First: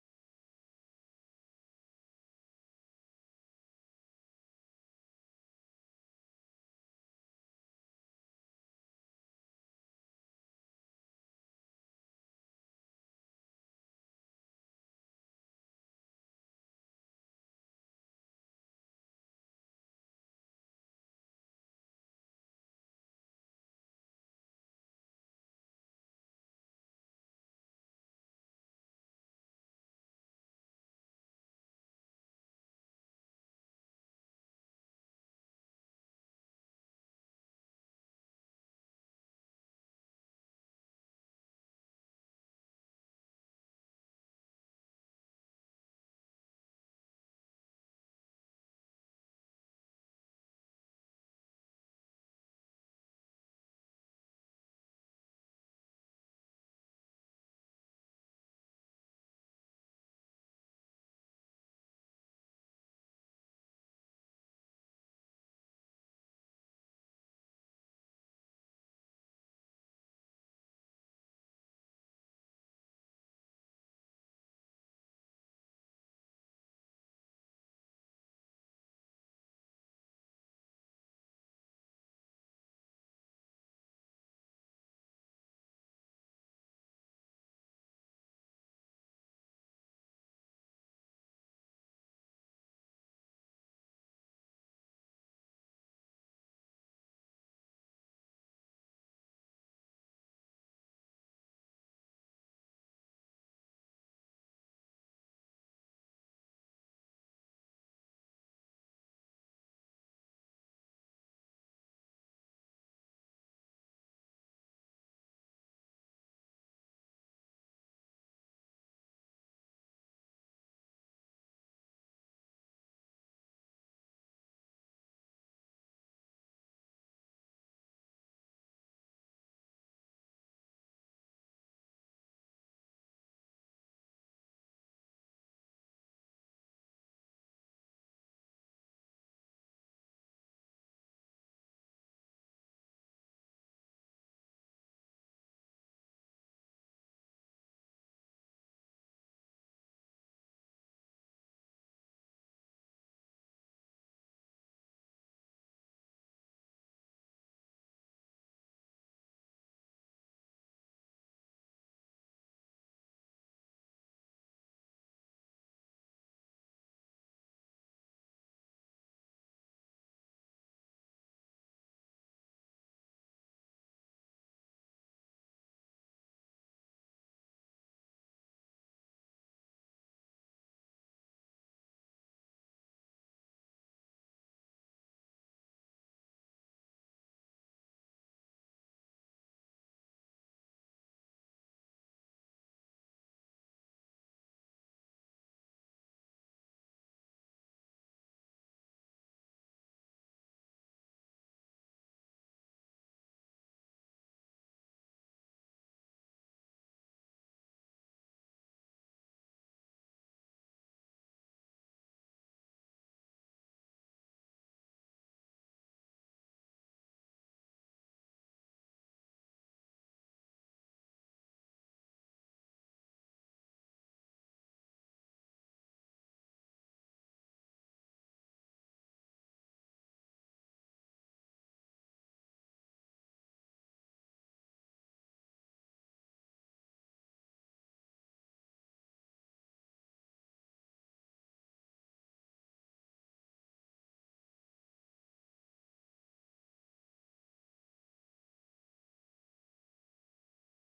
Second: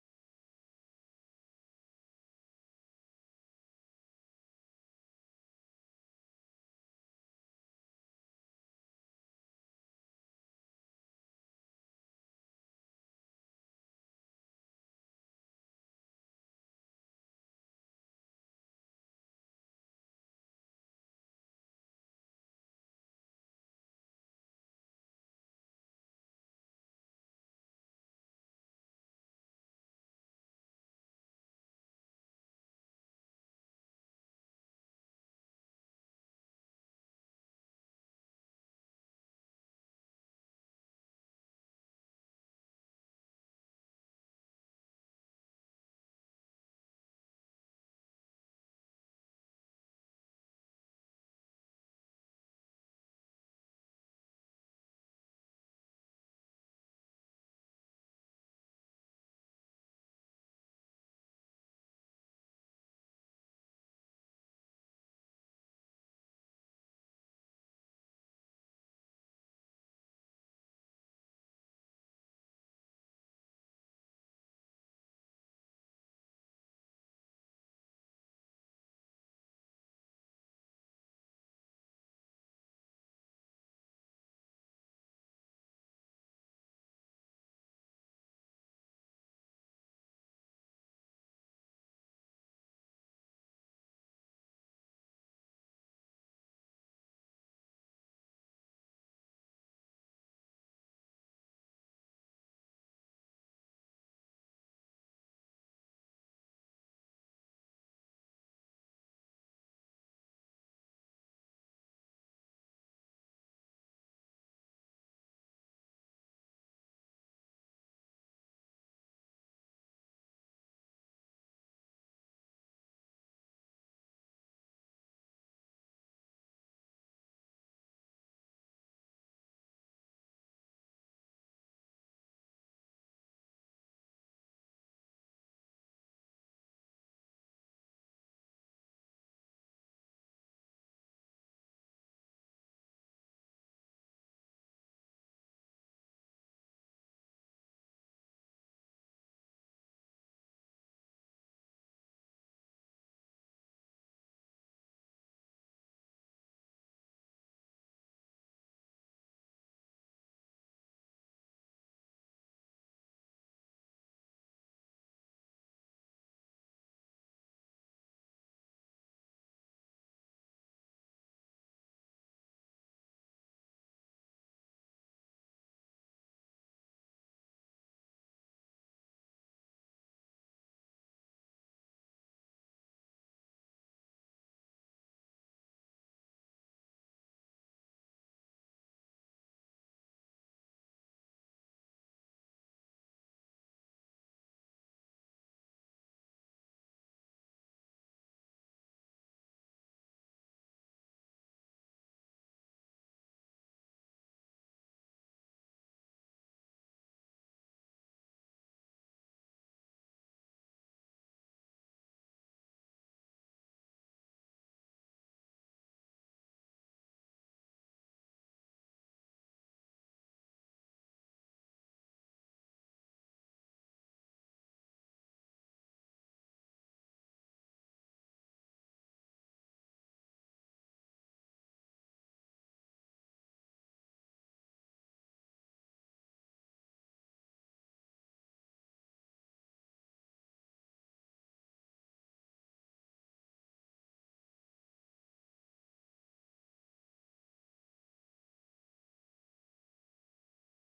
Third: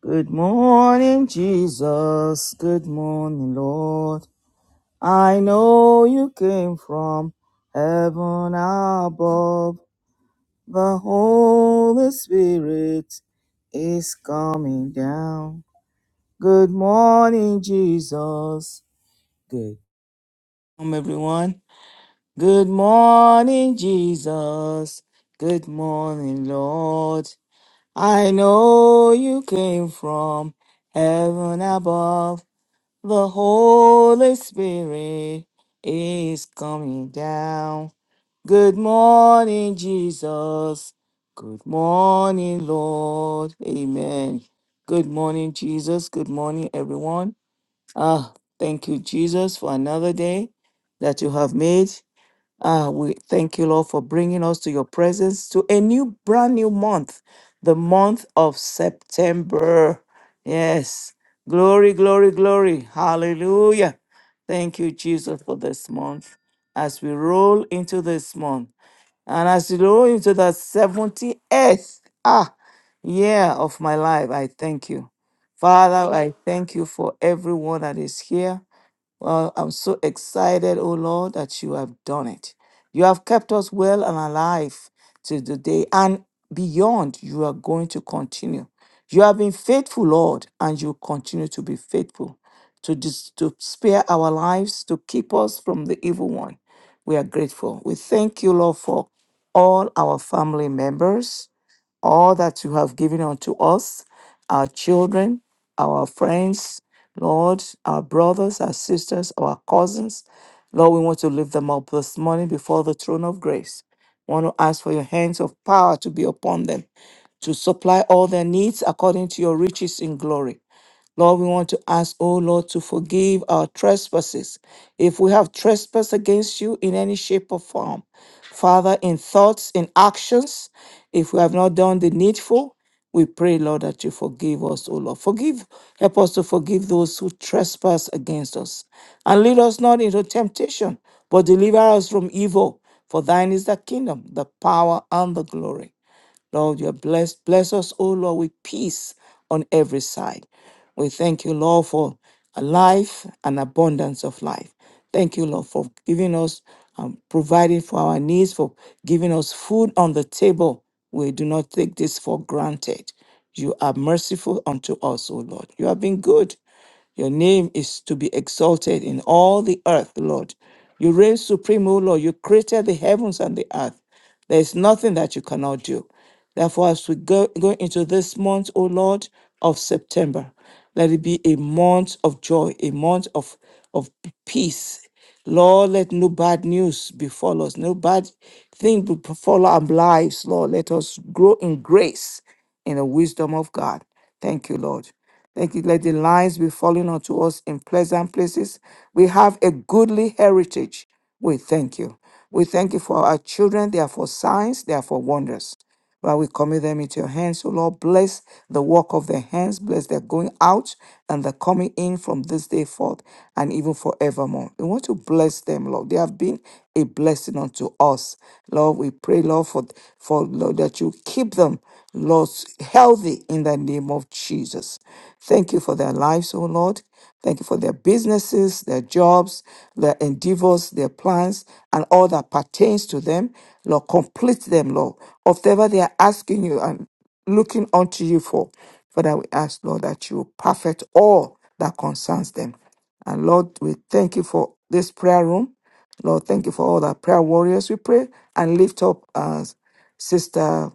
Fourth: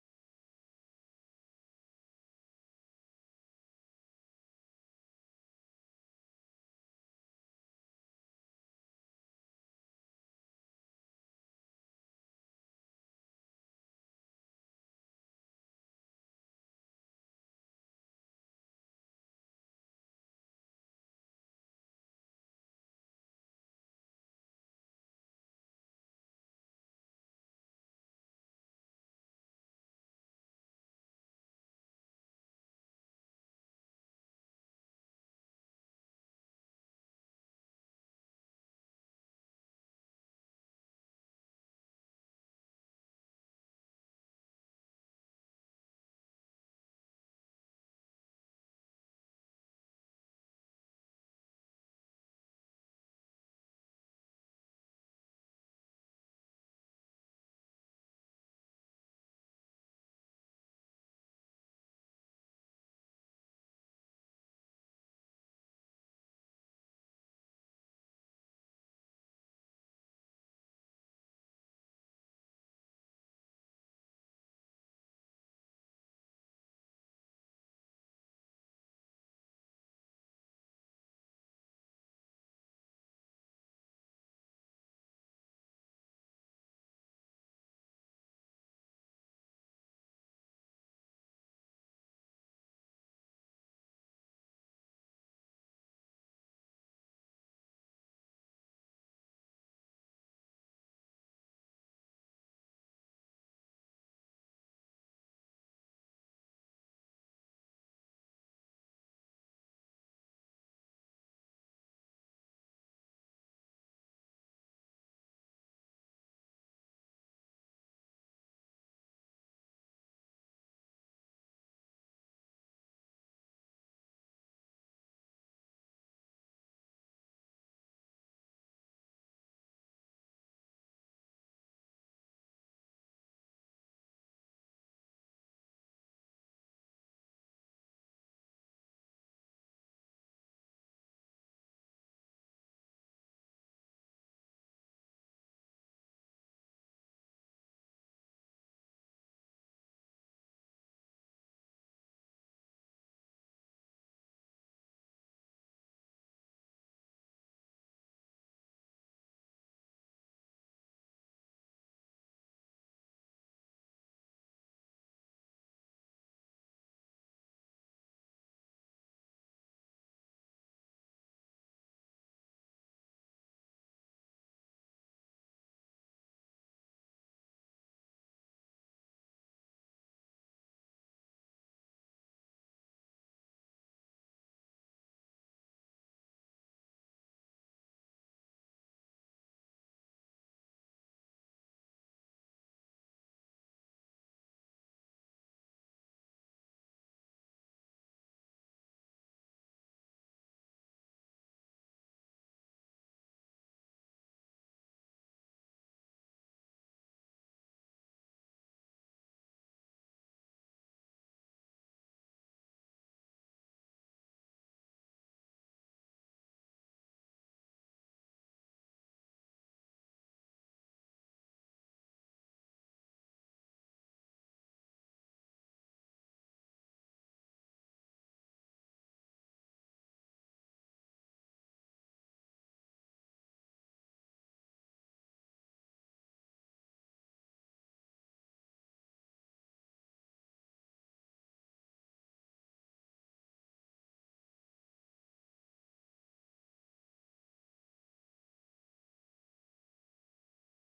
Good morning, Jesus. Good morning, Lord. I know you came from heaven above. The Holy Spirit is coming down. Good morning, Jesus. Good morning, everyone. Good morning, Jesus. Good morning, Lord. I know you came from heaven above. The Holy Spirit is coming down. Good morning, Jesus. Good morning, Lord. Amen. Good morning, Jesus. Good morning, everyone. Ah, thank you, Jesus, for another day that you have made. Ah, we thank you, Lord, for bringing us to your presence to a new, brand new month, the month of September. Yes. Glory, glory, glory. Hallelujah. Thank you, Jesus, for this month. As we roll into this month and as we roll into the 78th ah, year of my life, I thank you. Father, I thank you for everyone that is here. Well, I'm so excited, O Lord, that you have done it. You have kept us well and alive to the day and beyond. You are going to continue. You have been faithful, Lord, and you continue to be faithful to, dis- to spare our lives, to keep us from the evil one. We are grateful. We thank you, Lord, for all our family members all that you have given unto us, our children, our friends, Lord, our brothers, our sisters, our cousins. Lord, we want to lift them up this morning before the throne of grace. We want to ask for your hands of power to be upon them, to supply all their needs according to your riches in glory. Lord, we want to ask, oh Lord, to forgive our trespasses. If we have trespassed against you in any shape or form, Father, in thoughts, in actions, if we have not done the needful, we pray, Lord, that you forgive us, O Lord. Forgive, help us to forgive those who trespass against us. And lead us not into temptation, but deliver us from evil. For thine is the kingdom, the power, and the glory. Lord, you are blessed. bless us, O Lord, with peace on every side. We thank you, Lord, for a life and abundance of life. Thank you, Lord, for giving us, um, providing for our needs, for giving us food on the table. We do not take this for granted. You are merciful unto us, O Lord. You have been good. Your name is to be exalted in all the earth, Lord. You reign supreme, O Lord. You created the heavens and the earth. There is nothing that you cannot do. Therefore, as we go, go into this month, O Lord, of September, let it be a month of joy, a month of, of peace, Lord, let no bad news befall us, no bad thing befall our lives, Lord. Let us grow in grace, in the wisdom of God. Thank you, Lord. Thank you. Let the lines be falling unto us in pleasant places. We have a goodly heritage. We thank you. We thank you for our children. They are for signs, they are for wonders. Lord, we commit them into your hands. O Lord, bless the work of their hands, bless their going out and their coming in from this day forth and even forevermore. We want to bless them, Lord. They have been a blessing unto us. Lord, we pray, Lord, for, for Lord, that you keep them, Lord, healthy in the name of Jesus. Thank you for their lives, O Lord. Thank you for their businesses, their jobs, their endeavors, their plans, and all that pertains to them. Lord, complete them, Lord, of whatever they are asking you and looking unto you for. Father, we ask, Lord, that you perfect all that concerns them. And Lord, we thank you for this prayer room. Lord, thank you for all the prayer warriors we pray and lift up us. Sister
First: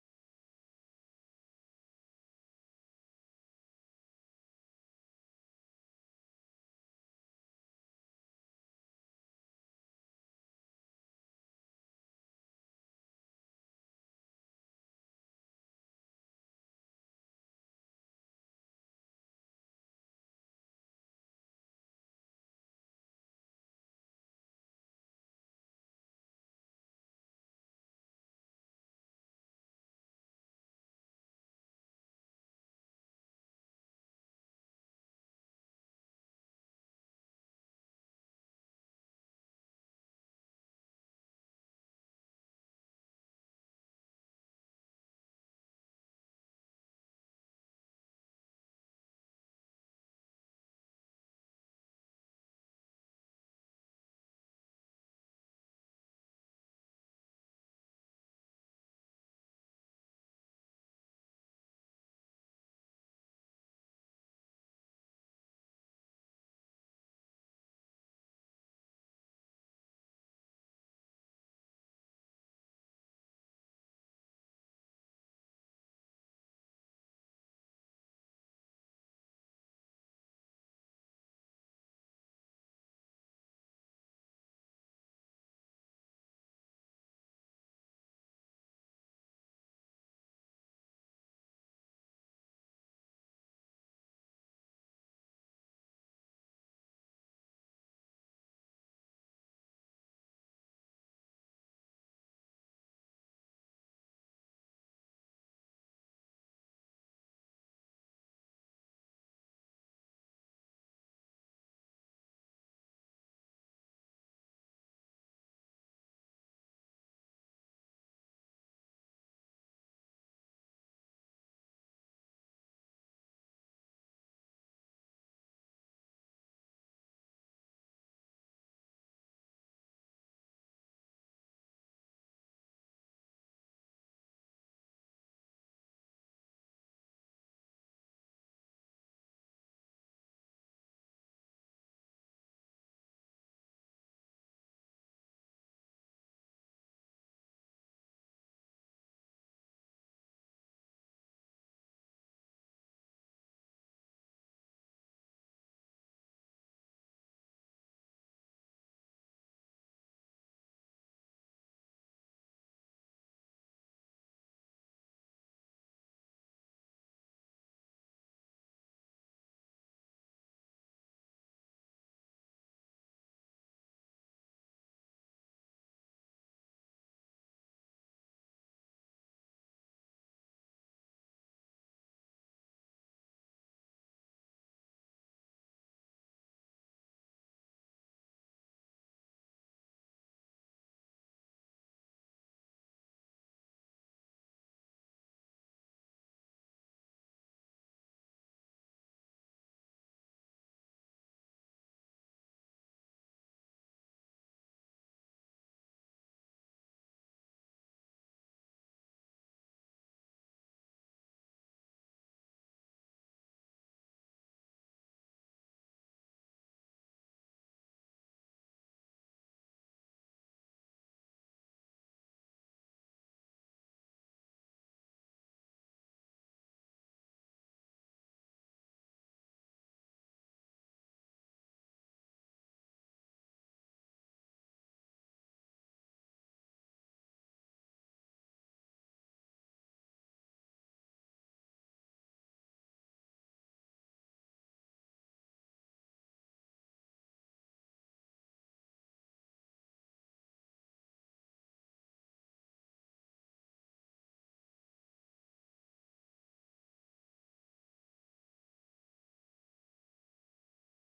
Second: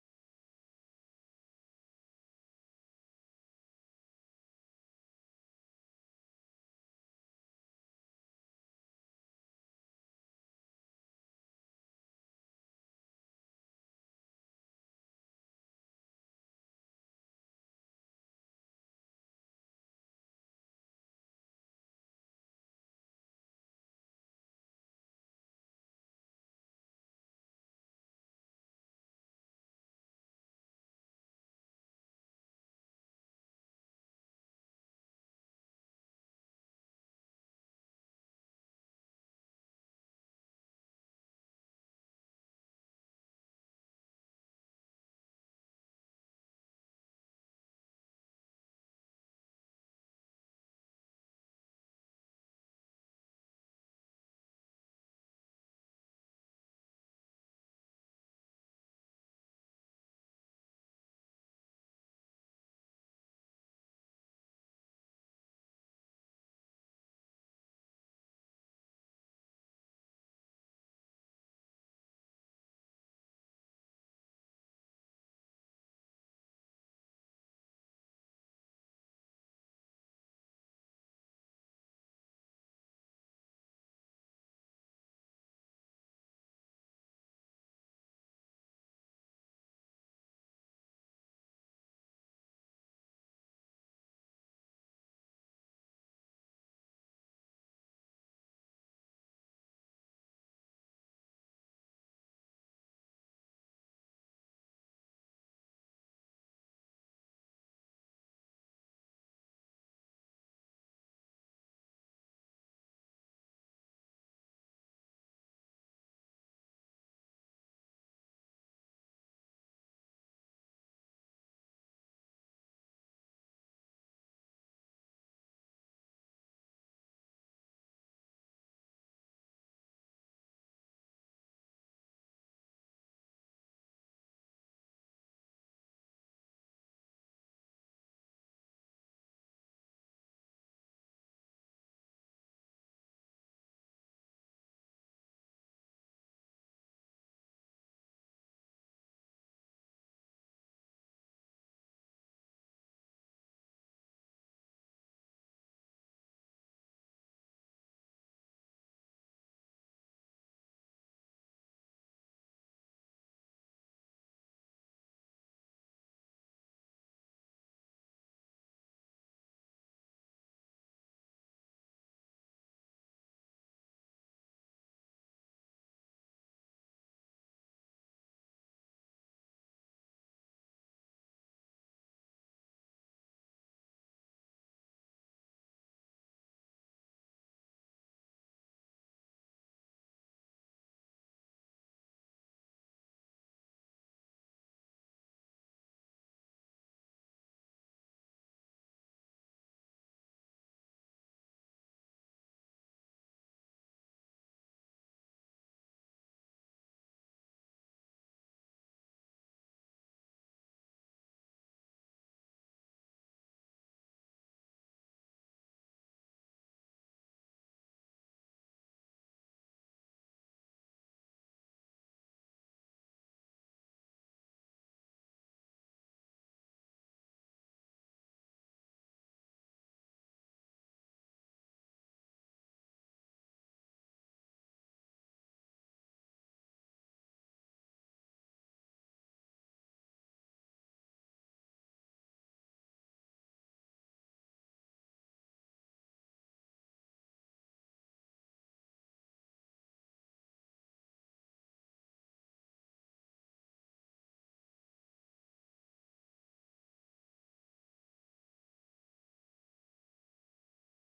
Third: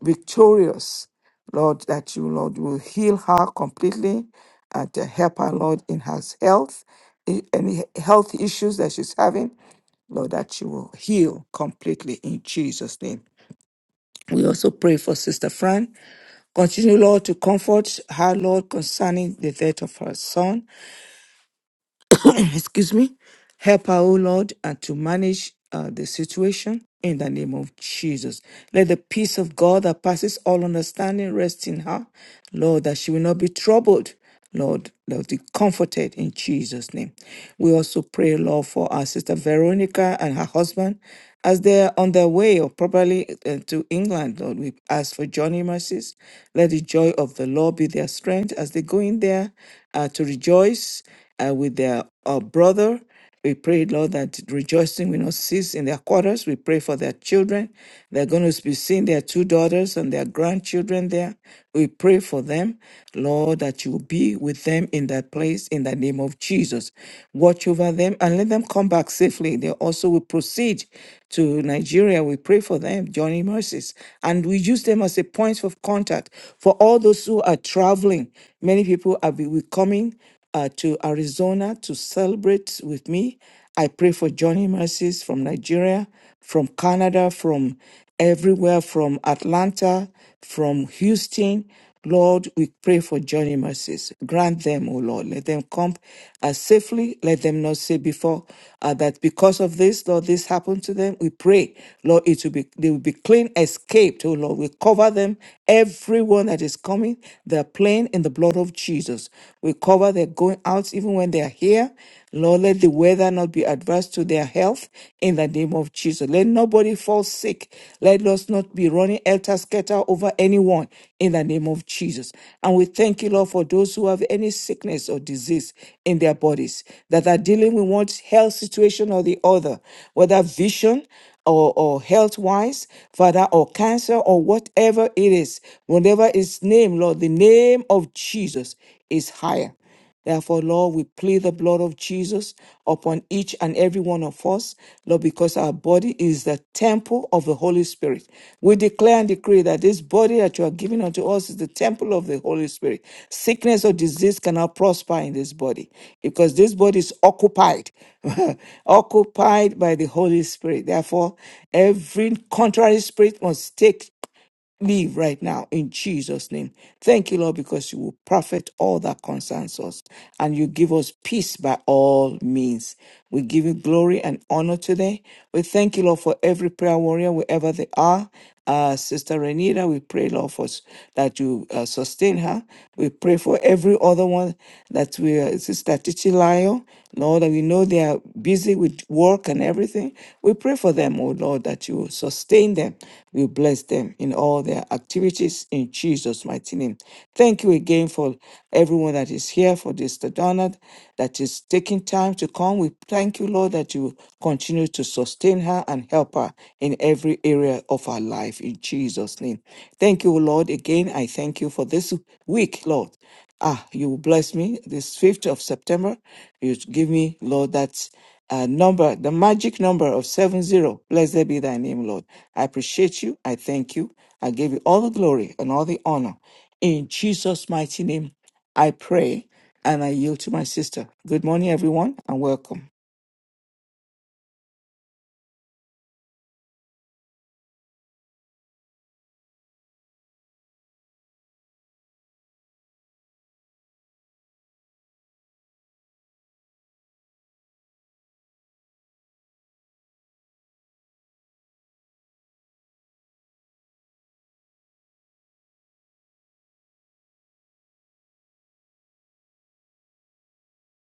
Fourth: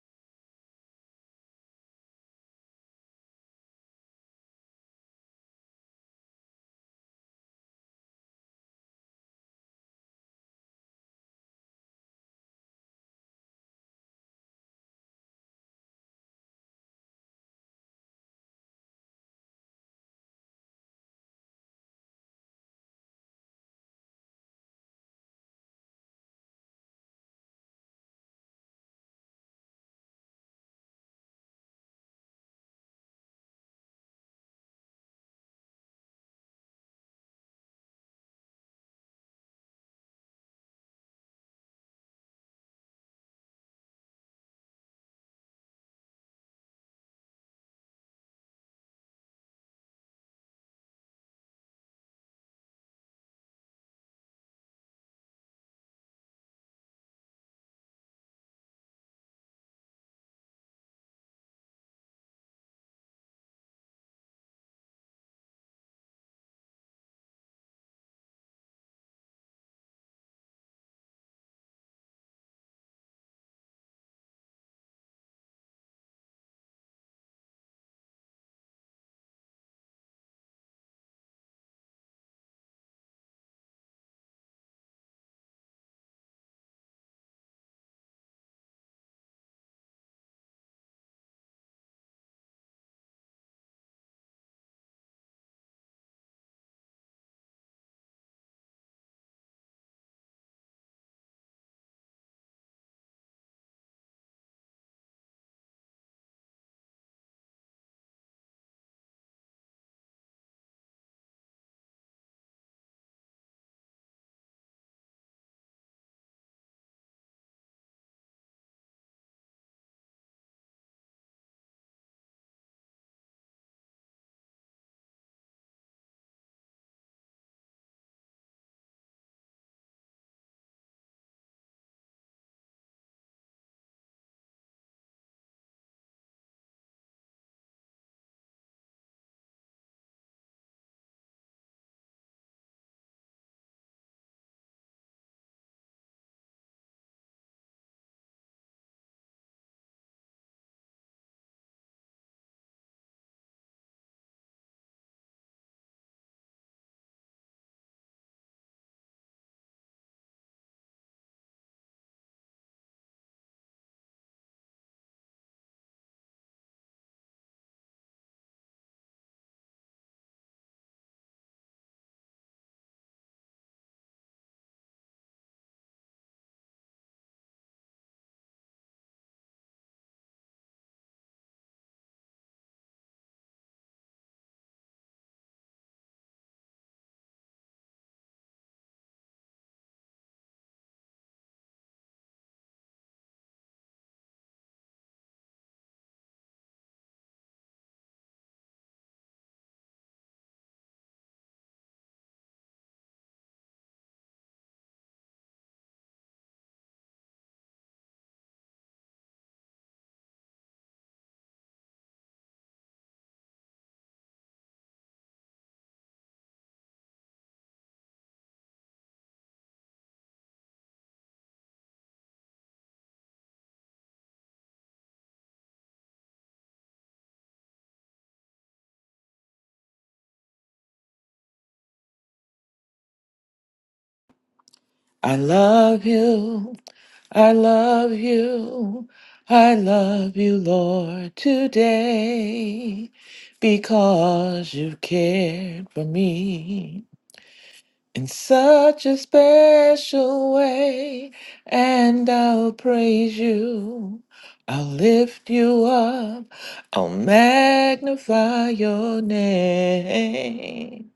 Victorious, Lord, that you, Lord, will heal her completely and to help her, Lord, in her health, i- any health issues that she's having. Lord, that you will heal completely in Jesus' name. We also pray for Sister Fran. Continue, Lord, to comfort her, Lord, concerning the death of her son. excuse me, help her, O Lord, and to manage uh, the situation in the name of Jesus. Let the peace of God that passes all understanding rest in her, Lord, that she will not be troubled. Lord, let be comforted in Jesus' name. We also pray, Lord, for our sister Veronica and her husband as they're on their way or probably uh, to England. Lord, we ask for journey mercies. Let the joy of the Lord be their strength as they go in there uh, to rejoice uh, with their uh, brother. We pray, Lord, that rejoicing will not cease in their quarters. We pray for their children. They're going to be seeing their two daughters and their grandchildren there. We pray for them, Lord, that you will be with them in that place in the name of Jesus. Watch over them and let them come back safely. They also will proceed to Nigeria. We pray for them, Johnny Mercies. And we use them as a point of contact for all those who are traveling. Many people are be- will coming uh, to Arizona to celebrate with me. I pray for Johnny Mercies from Nigeria, from Canada, from everywhere, from Atlanta, from Houston. Lord, we pray for Johnny Mercies. Grant them, O Lord. Let them come uh, safely. Let them not say before uh, that because of this, Lord, this happened to them. We pray, Lord, it will be they will be clean, escaped, O Lord. We cover them, everyone that is coming, their plane in the the blood of Jesus. We cover their going out even when they are here. Lord, let the weather not be adverse to their health in the name of Jesus. Let nobody fall sick. Let us not be running elter skelter over anyone in the name of Jesus. And we thank you, Lord, for those who have any sickness or disease in their bodies that are dealing with one health situation or the other, whether vision, or, or health wise, Father, or cancer, or whatever it is, whatever remember his name, Lord. The name of Jesus is higher. Therefore, Lord, we plead the blood of Jesus upon each and every one of us, Lord, because our body is the temple of the Holy Spirit. We declare and decree that this body that you are giving unto us is the temple of the Holy Spirit. Sickness or disease cannot prosper in this body because this body is occupied, occupied by the Holy Spirit. Therefore, every contrary spirit must take leave right now in Jesus' name. Thank you, Lord, because you will profit all that concerns us and you give us peace by all means. We give you glory and honor today. We thank you, Lord, for every prayer warrior, wherever they are. Uh, Sister Renita, we pray, Lord, for s- that you uh, sustain her. We pray for every other one that we, uh, Sister Titilayo, Lord, Lord, and we know they are busy with work and everything. We pray for them, oh Lord, that you will sustain them. We bless them in all their activities in Jesus' mighty name. Thank you again for everyone that is here for this Donald that is taking time to come. We thank you, Lord, that you continue to sustain her and help her in every area of her life in Jesus' name. Thank you, Lord. Again, I thank you for this week, Lord ah, you will bless me this 5th of September. You give me, Lord, that uh, number, the magic number of 70. Blessed be thy name, Lord. I appreciate you. I thank you. I give you all the glory and all the honor. In Jesus' mighty name, I pray and I yield to my sister. Good morning, everyone, and welcome. I love you. I love you. I love you, Lord, today because you cared for me in such a special way. And I'll praise you. I'll lift you up. I'll magnify your name.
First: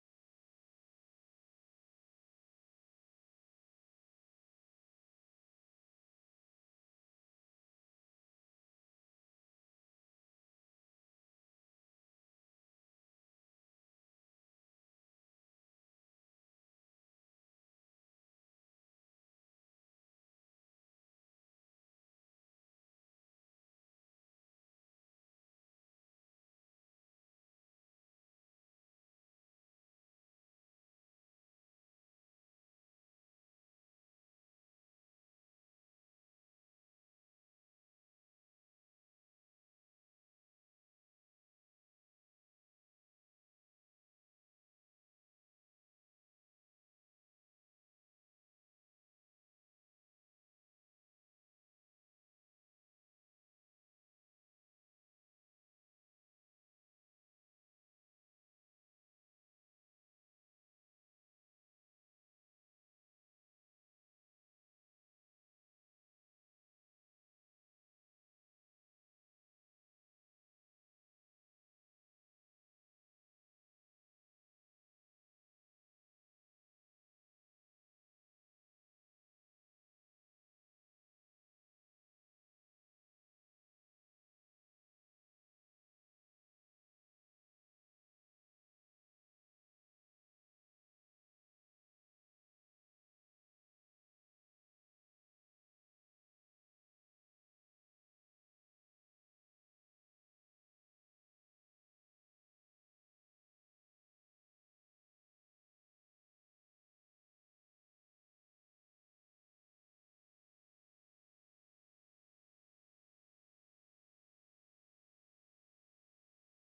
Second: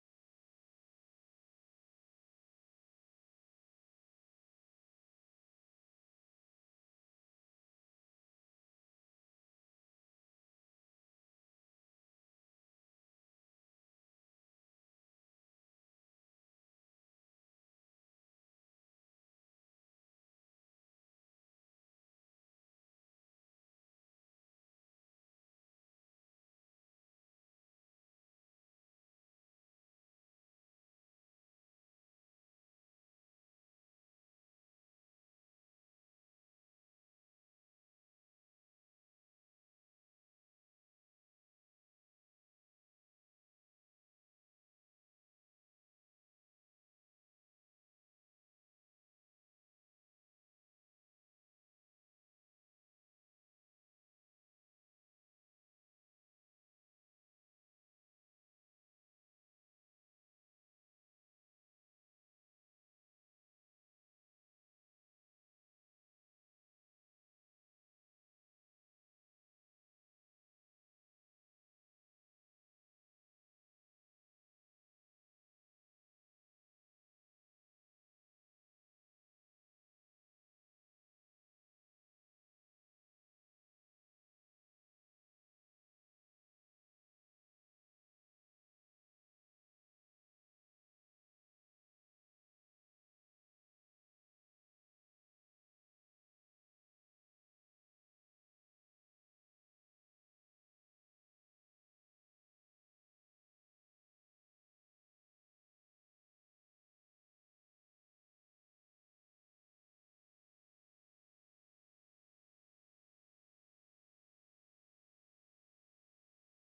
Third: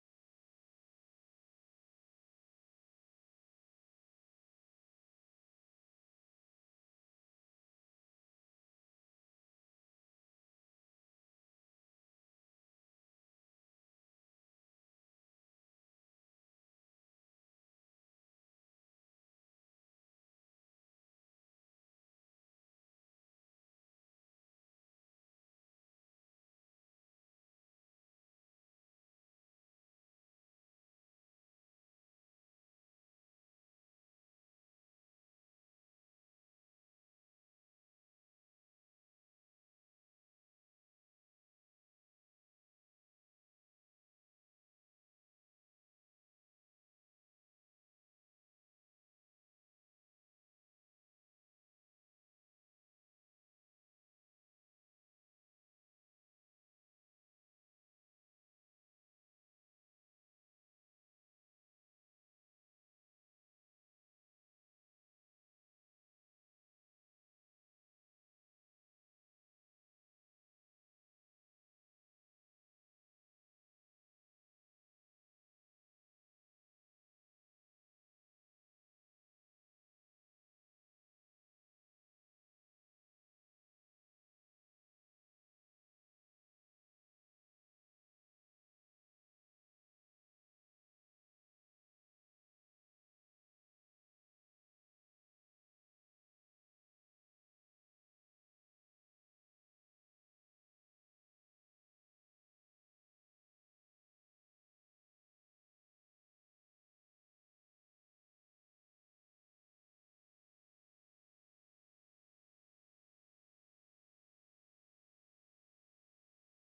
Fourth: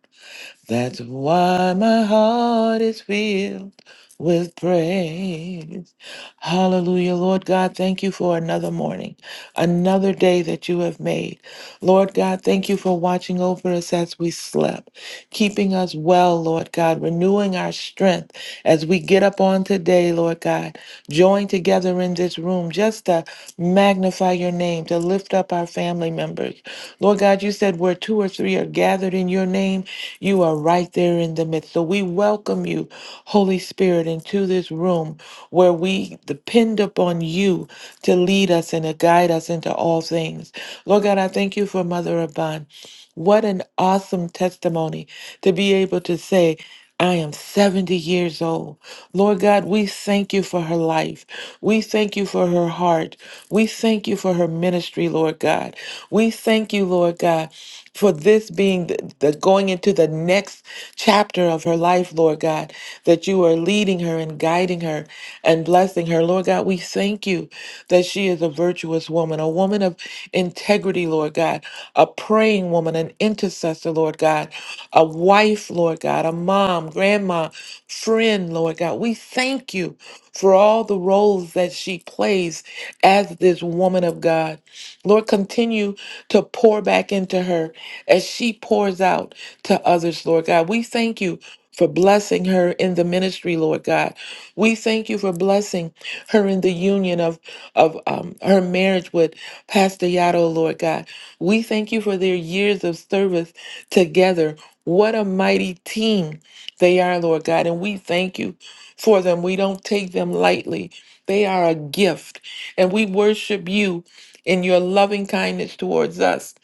That's why my heart is filled with praise. Hallelujah. Lord God, thank you for another morning, another day that you have made. Lord God, thank you for watching over us as we slept, keeping us well, Lord God, renewing our strength as we get up on today, Lord God, join together in this room just to magnify your name, to lift up our family members. Lord God, you said where two or three are gathered in your name, you are right there in the midst. So we welcome you, Holy Spirit, into this room where we depend upon you to lead us and to guide us into all things. Lord God, I thank you for Mother Abban. What an awesome testimony to be able to say. I am 70 years old. Lord God, we thank you for her life. We thank you for her heart. We thank you for her ministry, Lord God. We thank you, Lord God, for this being the, the going into the next chapter of her life, Lord God, that you are leading her and guiding her and blessing blessing her. Lord God, we thank you that she is a virtuous woman, a woman of integrity, Lord God, a praying woman, an intercessor, Lord God, a wife, Lord God, a mom, grandma, friend, Lord God. We thank you for all the roles that she plays as this woman of God. Lord, continue to pour back into her as she pours out to others, Lord God. We thank you for blessing her in the ministry, Lord God. We thank you for blessing her in the union of, of um, her marriage with Pastor Yato, Lord God. We thank you for their years of service together. What a mighty team they are, Lord God. And we thank you for them. We don't take them lightly. They are a gift. And we worship you in your loving kindness towards us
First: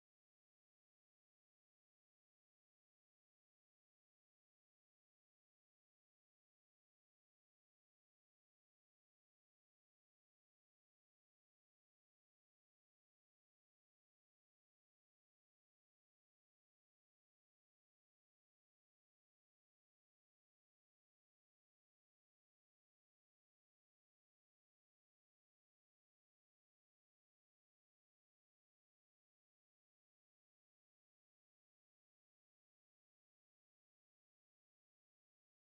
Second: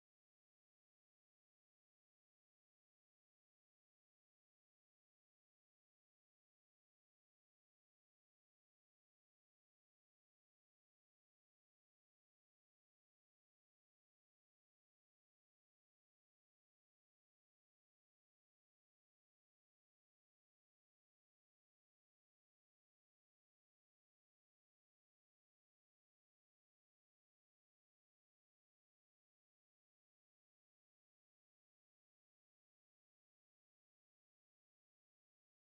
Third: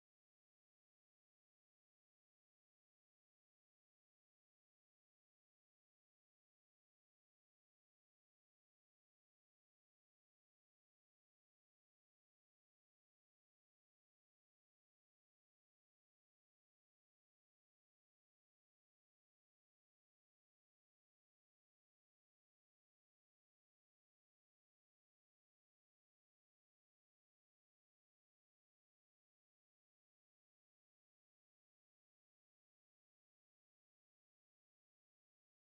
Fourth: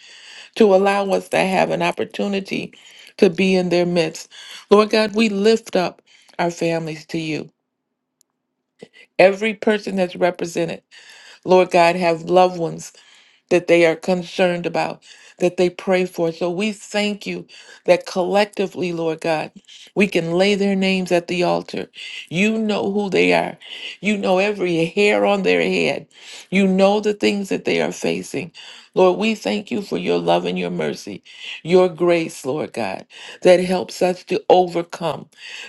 to allow us to have an opportunity to be in their midst. Lord God, we lift up our families to you. Every person that's represented, Lord God, have loved ones that they are concerned about, that they pray for. So we thank you that collectively, Lord God, we can lay their names at the altar. You know who they are. You know every hair on their head. You know the things that they are facing. Lord, we thank you for your love and your mercy, your grace, Lord God, that helps us to overcome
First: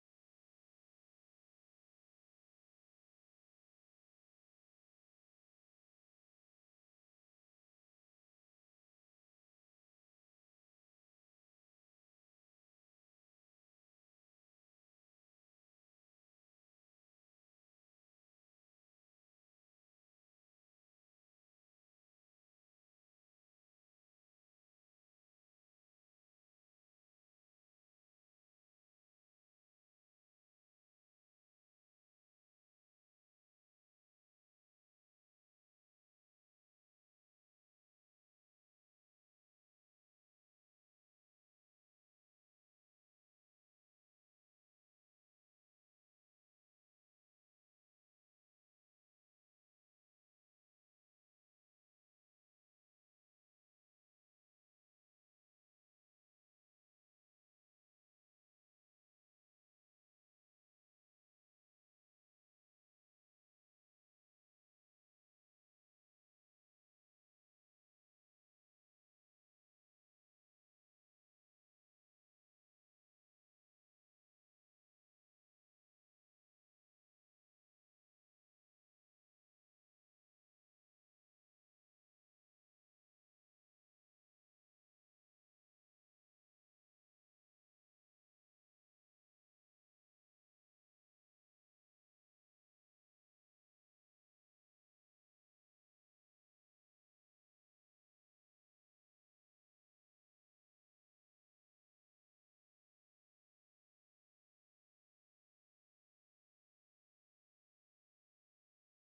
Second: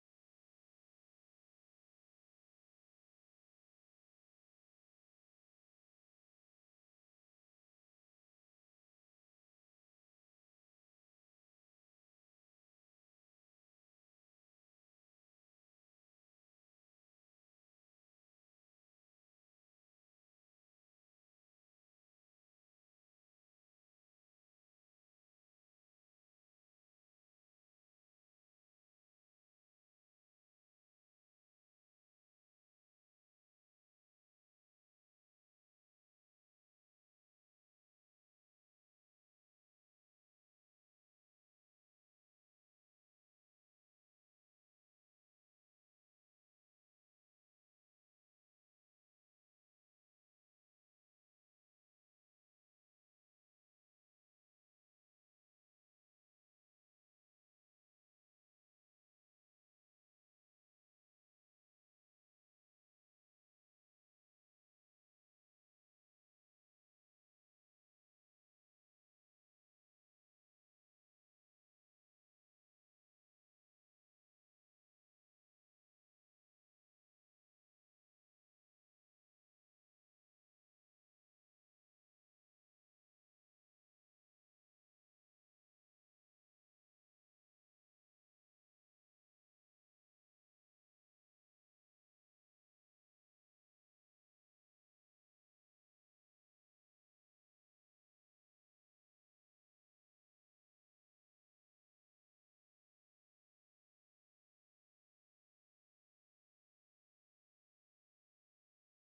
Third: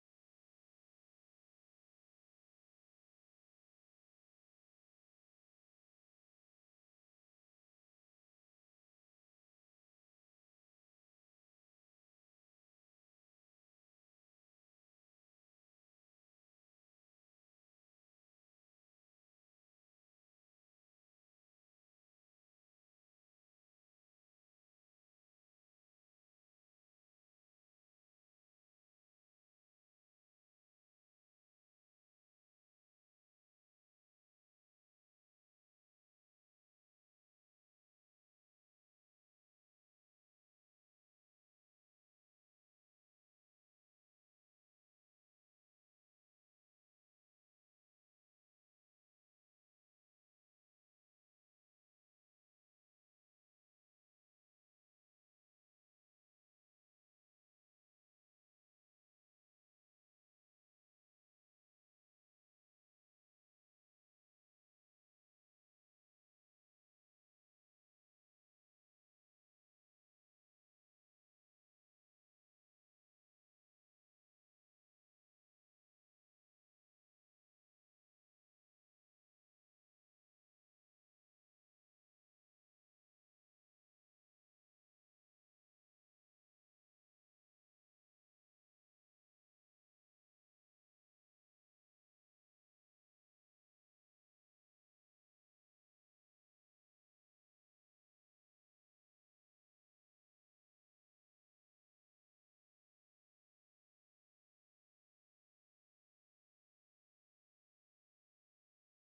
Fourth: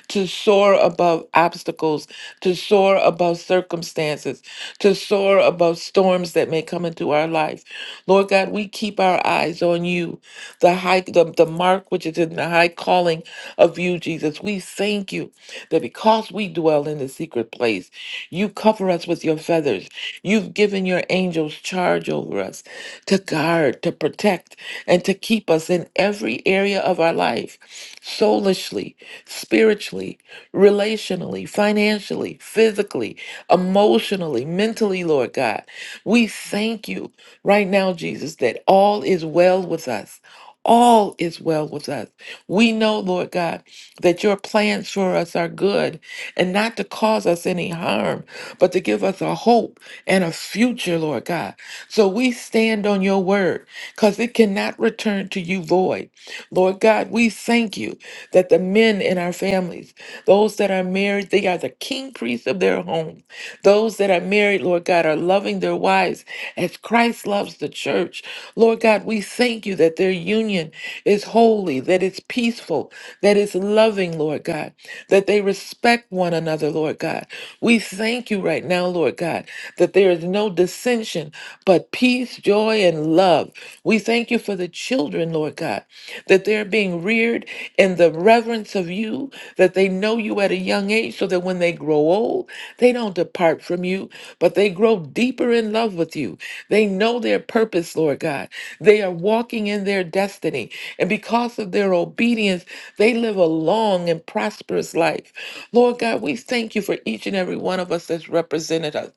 to soar above obstacles, to soar above circumstances, to soar above storms that may come into our life. Lord God, we keep our eyes on you, the high the, the mark which is in the high calling of you, Jesus. We thank you that because we dwell in the secret place, you cover us with your feathers. You've given your angels charge over us to guard, to protect, and to keep us in every area of our life soulishly, spiritually, relationally, financially, physically, emotionally, mentally, Lord God. We thank you right now, Jesus, that all is well with us. All is well with us. We know, Lord God that your plans for us are good and not to cause us any harm, but to give us a hope and a future, Lord God. So we stand on your word because it cannot return to you void. Lord God, we thank you that the men in our families, those that are married, they are the king priests of their home. Those that are married, Lord God, are loving their wives as Christ loves the church. Lord God, we thank you that their union is holy, that it's peaceful, that it's loving, Lord God, that they respect one another, Lord God. We thank you right now, Lord God, that there is no dissension, but peace, joy, and love. We thank you for the children, Lord God that they're being reared in the reverence of you, that they know you at a young age, so that when they grow old, they don't depart from you, but they grow deeper in love with you. They know their purpose, Lord God. They are walking in their destiny. And because of their obedience, they live a long and prosperous life. Lord God, we thank you for each and every one of us that's represented us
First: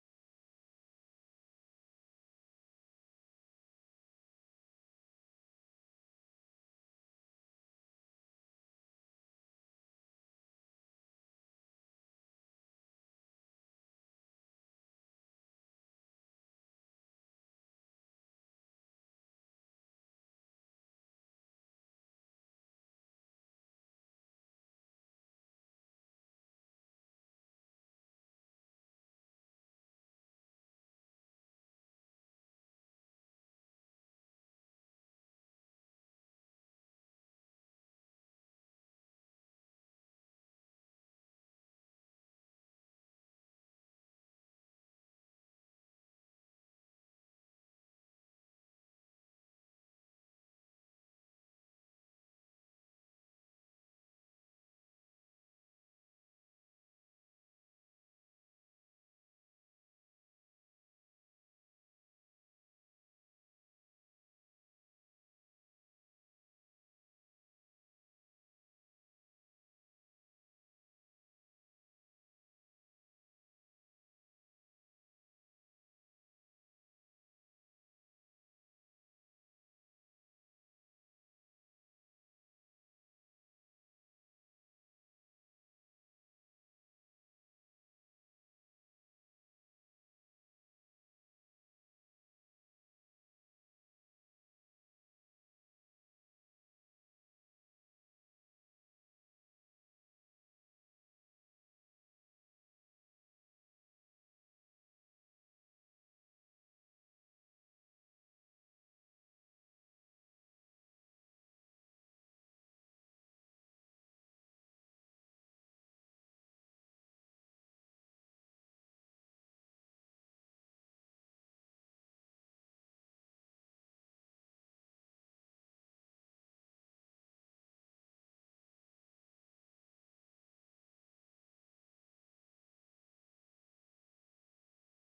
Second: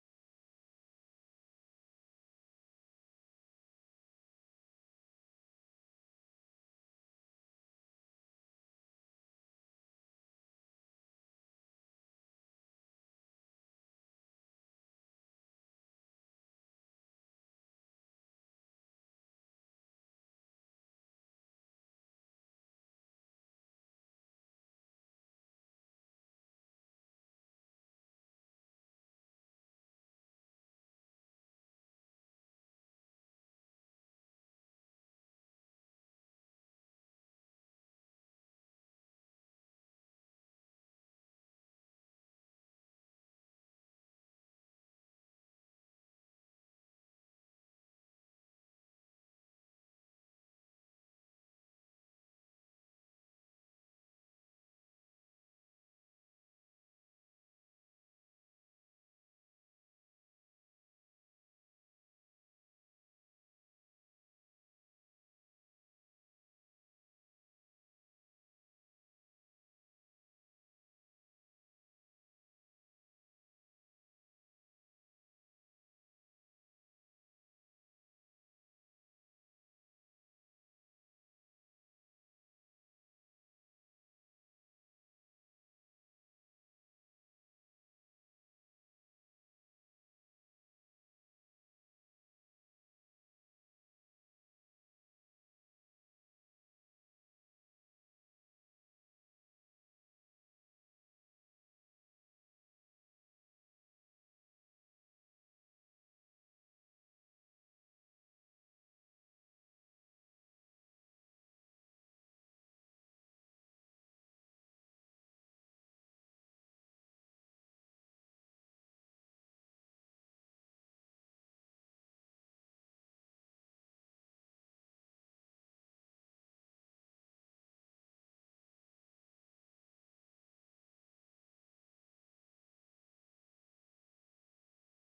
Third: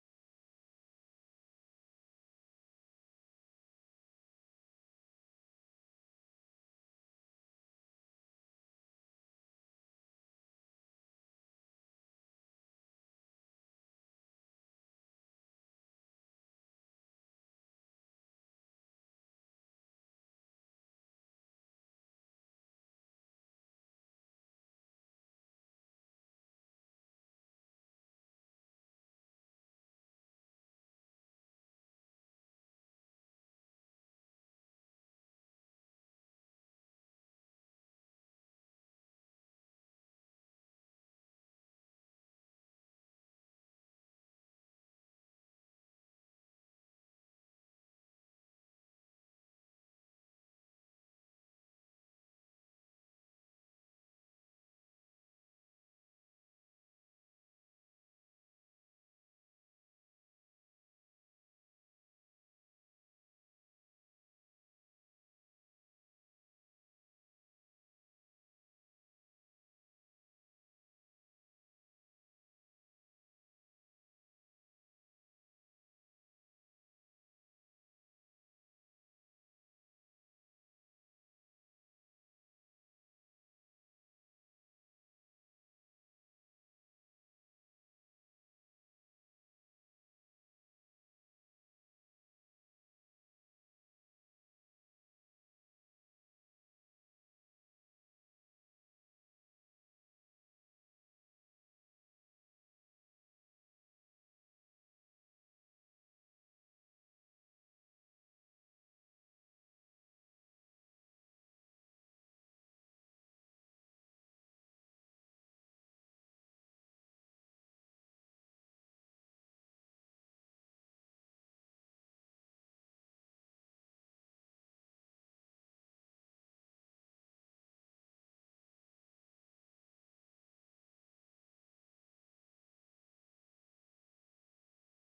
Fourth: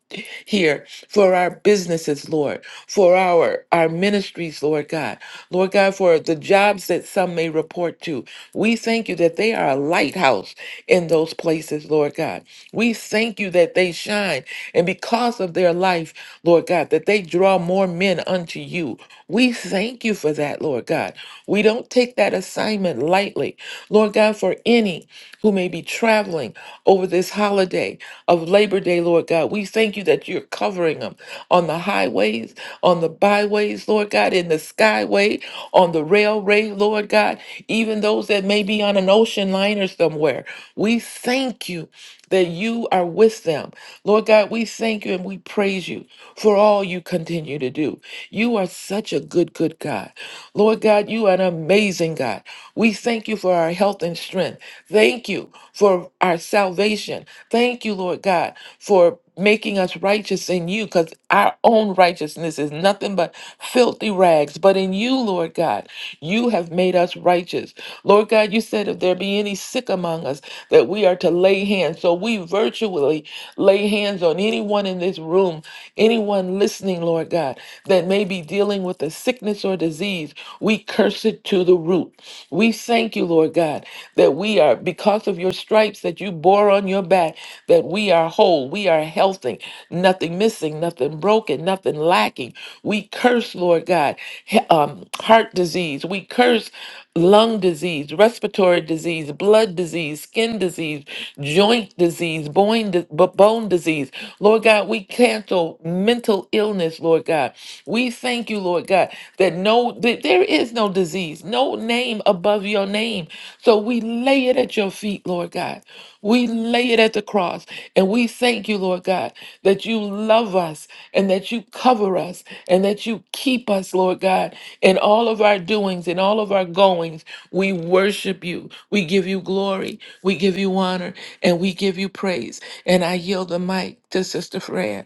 here for our businesses, Lord, for our, our ministries, Lord God. Lord God, for the jobs that some may report to. We thank you that they are a lighthouse in those places, Lord God. We thank you that they shine. And because of their life, Lord God, that they draw more men unto you. We thank you for that, Lord God. We don't take that assignment lightly, Lord God, for any who may be traveling over this holiday of Labor Day, Lord God. We thank you that you're covering them on the highways, on the byways, Lord God, in the skyway, on the railway, Lord God, even those that may be on an ocean liner somewhere. We thank you that you are with them. Lord God, we thank you and we praise you for all you continue to do. You are such a good, good God. Lord God, you are an amazing God. We thank you for our health and strength. Thank you for our salvation. Thank you, Lord God, for making us righteous in you because. Our own righteousness is nothing but filthy rags. But in you, Lord God, you have made us righteous. Lord God, you said if there be any sick among us, that we are to lay hands. So we virtually lay hands on anyone in this room, anyone listening, Lord God, that may be dealing with a sickness or disease. We curse it to the root. We thank you, Lord God, that we are, because of your stripes that you bore on your back, that we are whole, we are healthy, nothing missing, nothing broken, nothing lacking. We curse, Lord God, he- um, heart disease. We curse lung disease, respiratory disease, blood disease, skin disease, joint disease, bone, bone disease. Lord God, we cancel mental illness, Lord God. We thank you, Lord God, that no that there is no disease, no name above your name. So we lay it at your feet, Lord God. We lay it at the cross. And we thank you, Lord God, that you love us and that you cover us and that you keep us, Lord God, in all of our doings and all of our goings. We worship you. We give you glory. We give you honor and we give you praise. And I yield the mic to Sister Fran.